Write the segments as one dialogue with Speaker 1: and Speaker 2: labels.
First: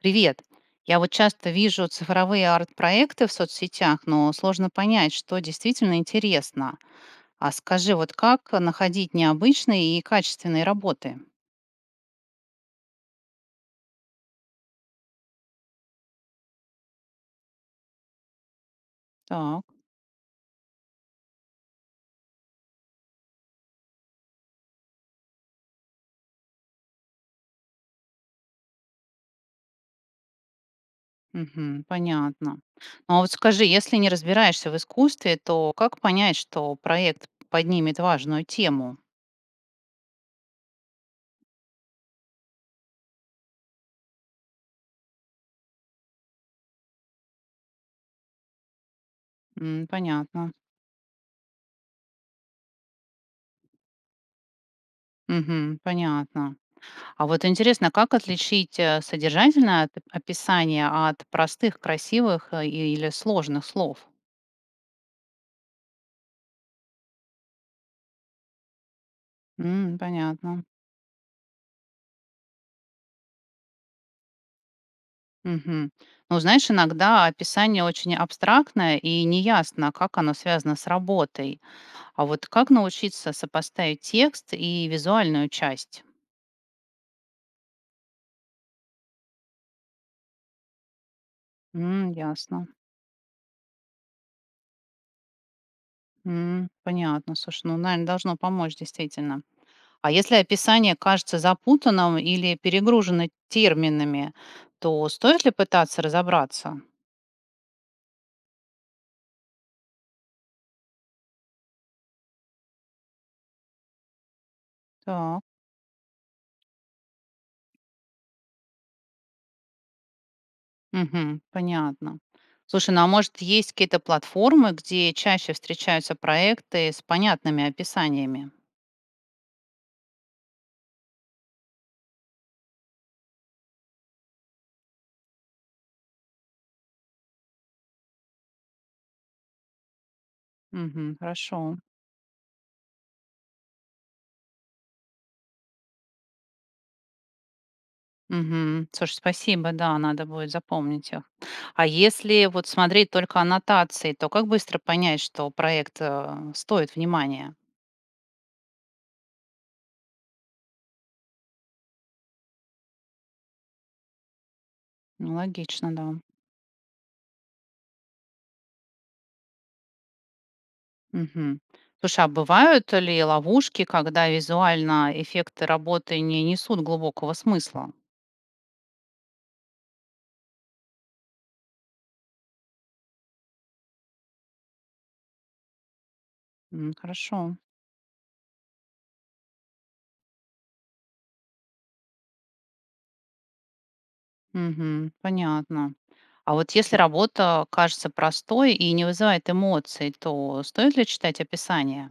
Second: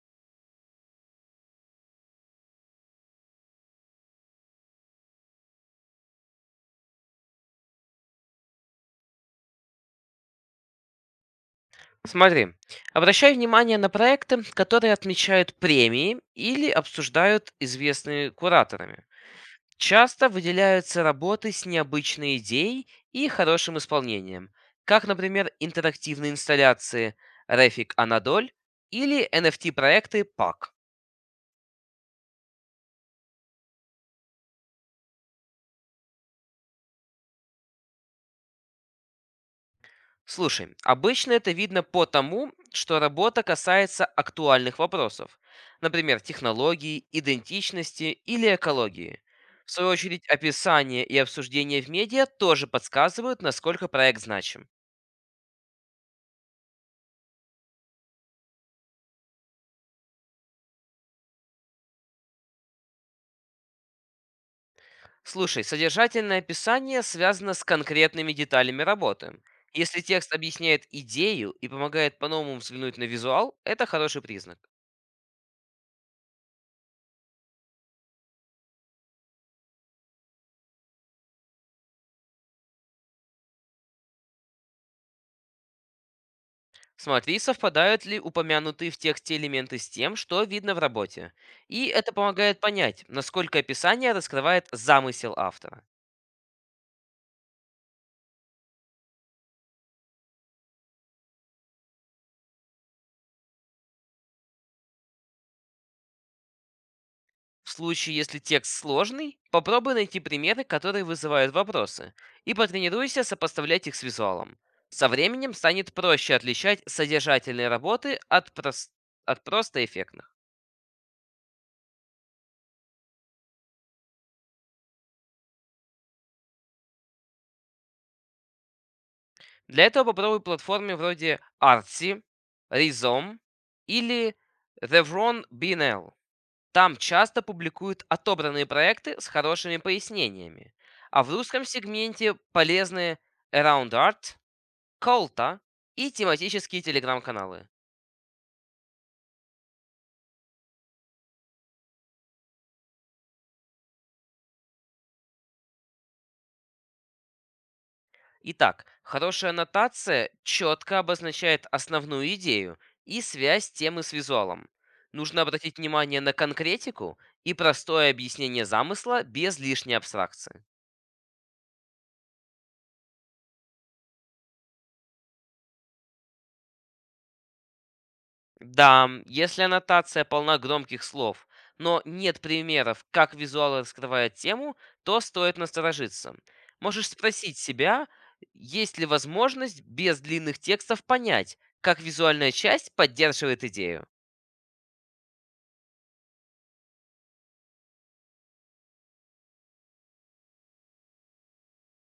Speaker 1: Привет. Я вот часто вижу цифровые арт-проекты в соцсетях, но сложно понять, что действительно интересно. А скажи, вот как находить необычные и качественные работы?
Speaker 2: Смотри, обращай внимание на проекты, которые отмечают премии или обсуждают известные кураторами.
Speaker 1: Так,
Speaker 2: Часто выделяются работы с необычной идеей и хорошим исполнением, как, например, интерактивные инсталляции Рефик Анадоль или NFT-проекты PAC.
Speaker 1: мгм, понятно. Ну а вот скажи, если не разбираешься в искусстве, то как понять, что проект поднимет важную тему?
Speaker 2: Слушай, обычно это видно по тому, что работа касается актуальных вопросов, например, технологий, идентичности или экологии. В
Speaker 1: М,
Speaker 2: свою очередь,
Speaker 1: понятно.
Speaker 2: описание и обсуждение в медиа тоже подсказывают, насколько проект значим.
Speaker 1: Мгм, понятно. А вот интересно, как отличить содержательное описание от простых, красивых или сложных слов?
Speaker 2: Слушай, содержательное описание связано с конкретными деталями работы.
Speaker 1: М,
Speaker 2: Если текст
Speaker 1: понятно.
Speaker 2: объясняет идею и помогает по-новому взглянуть на визуал, это хороший признак.
Speaker 1: Мгм. Ну, знаешь, иногда описание очень абстрактное и неясно, как оно связано с работой. А вот как научиться сопоставить текст и визуальную часть?
Speaker 2: Смотри, совпадают ли упомянутые в тексте элементы с тем, что видно в работе. И
Speaker 1: М,
Speaker 2: это помогает
Speaker 1: ясно.
Speaker 2: понять, насколько описание раскрывает замысел автора.
Speaker 1: М, понятно. Слушай, ну, наверное, должно помочь действительно. А если описание кажется запутанным или перегружено терминами, то стоит ли пытаться разобраться?
Speaker 2: В случае, если текст сложный, попробуй найти примеры, которые вызывают вопросы, и потренируйся сопоставлять их с визуалом. Со
Speaker 1: Так.
Speaker 2: временем станет проще отличать содержательные работы от просто эффектных.
Speaker 1: Мгм. Понятно. Слушай, ну а может есть какие-то платформы, где чаще встречаются проекты с понятными описаниями?
Speaker 2: Для этого попробуй платформы вроде Artsy, Rizom или Revron BNL. Там часто публикуют отобранные проекты с хорошими пояснениями.
Speaker 1: Мгм.
Speaker 2: А в русском
Speaker 1: Хорошо.
Speaker 2: сегменте полезны Around Art, Колта и тематические телеграм-каналы.
Speaker 1: Мгм. Слушай, спасибо, да, надо будет запомнить их. А если вот смотреть только аннотации, то как быстро понять, что проект стоит внимания?
Speaker 2: Итак, хорошая аннотация четко обозначает основную идею и связь темы с визуалом.
Speaker 1: Ну,
Speaker 2: Нужно обратить
Speaker 1: логично, да.
Speaker 2: внимание на конкретику и простое объяснение замысла без лишней абстракции.
Speaker 1: Мгм. Слушай, а бывают ли ловушки, когда визуально эффекты работы не несут глубокого смысла?
Speaker 2: Да, если аннотация полна громких слов, но нет примеров, как визуал раскрывает тему, то стоит насторожиться.
Speaker 1: М,
Speaker 2: Можешь спросить
Speaker 1: хорошо.
Speaker 2: себя, есть ли возможность без длинных текстов понять, как визуальная часть поддерживает идею.
Speaker 1: Мгм. Понятно. А вот если работа кажется простой и не вызывает эмоций, то стоит ли читать описание?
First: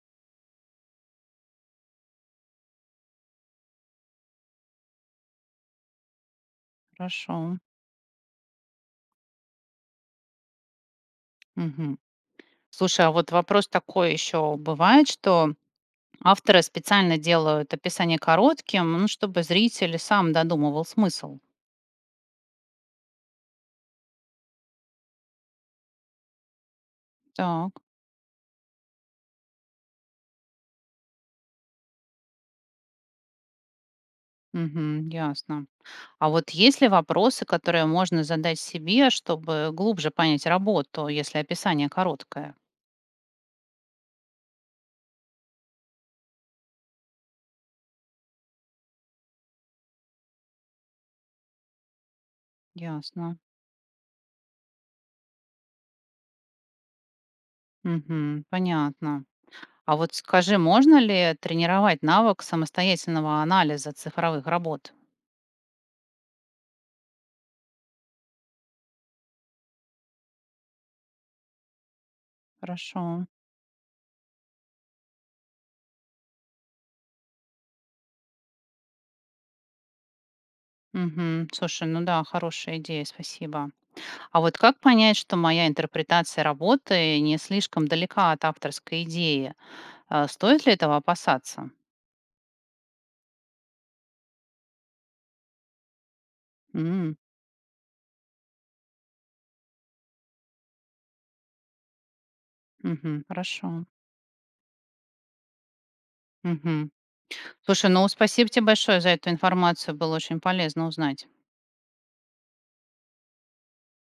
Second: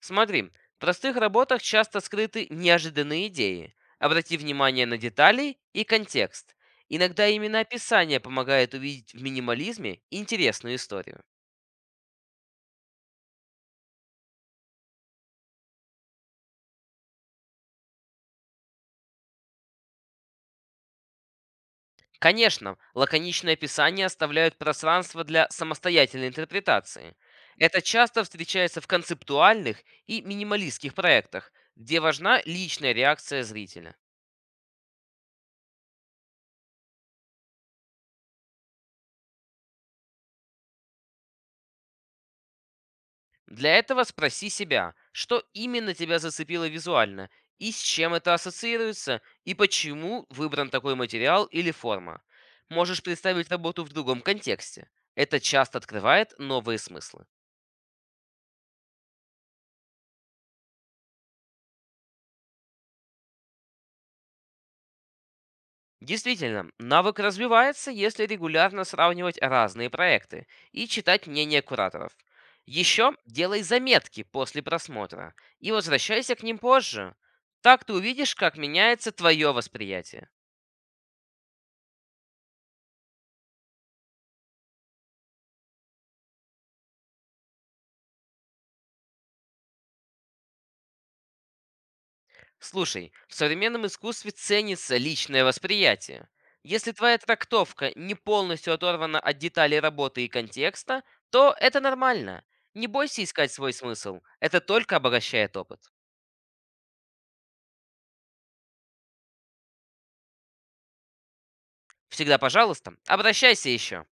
Speaker 2: Смотри, в простых работах часто скрыты неожиданные идеи. Обрати внимание на детали и контекст. Иногда
Speaker 1: Хорошо.
Speaker 2: именно описание помогает увидеть в минимализме интересную историю.
Speaker 1: Мгм. Слушай, а вот вопрос такой еще бывает, что авторы специально делают описание коротким, ну, чтобы зритель сам додумывал смысл.
Speaker 2: Конечно, лаконичные описания оставляют пространство для самостоятельной интерпретации. Это
Speaker 1: Так.
Speaker 2: часто встречается в концептуальных и минималистских проектах, где важна личная реакция зрителя.
Speaker 1: Мгм, ясно. А вот есть ли вопросы, которые можно задать себе, чтобы глубже понять работу, если описание короткое?
Speaker 2: Для этого спроси себя, что именно тебя зацепило визуально, и с чем это ассоциируется, и почему выбран такой материал или форма. Можешь
Speaker 1: Ясно.
Speaker 2: представить работу в другом контексте. Это часто открывает новые смыслы.
Speaker 1: Мгм, понятно. А вот скажи, можно ли тренировать навык самостоятельного анализа цифровых работ?
Speaker 2: Действительно, навык развивается, если регулярно сравнивать разные проекты и читать мнения кураторов.
Speaker 1: Хорошо.
Speaker 2: Еще делай заметки после просмотра и возвращайся к ним позже. Так ты увидишь, как меняется твое восприятие.
Speaker 1: Мгм. Слушай, ну да, хорошая идея, спасибо. А вот как понять, что моя интерпретация работы не слишком далека от авторской идеи? Стоит ли этого опасаться?
Speaker 2: Слушай, в современном искусстве ценится личное восприятие. Если
Speaker 1: М,
Speaker 2: твоя трактовка не полностью оторвана от деталей работы и контекста, то это нормально. Не
Speaker 1: мгм,
Speaker 2: бойся искать свой
Speaker 1: хорошо.
Speaker 2: смысл, это только обогащает опыт.
Speaker 1: Мгм. Слушай, ну спасибо тебе большое за эту информацию, было очень полезно узнать.
Speaker 2: Всегда пожалуйста. Обращайся еще.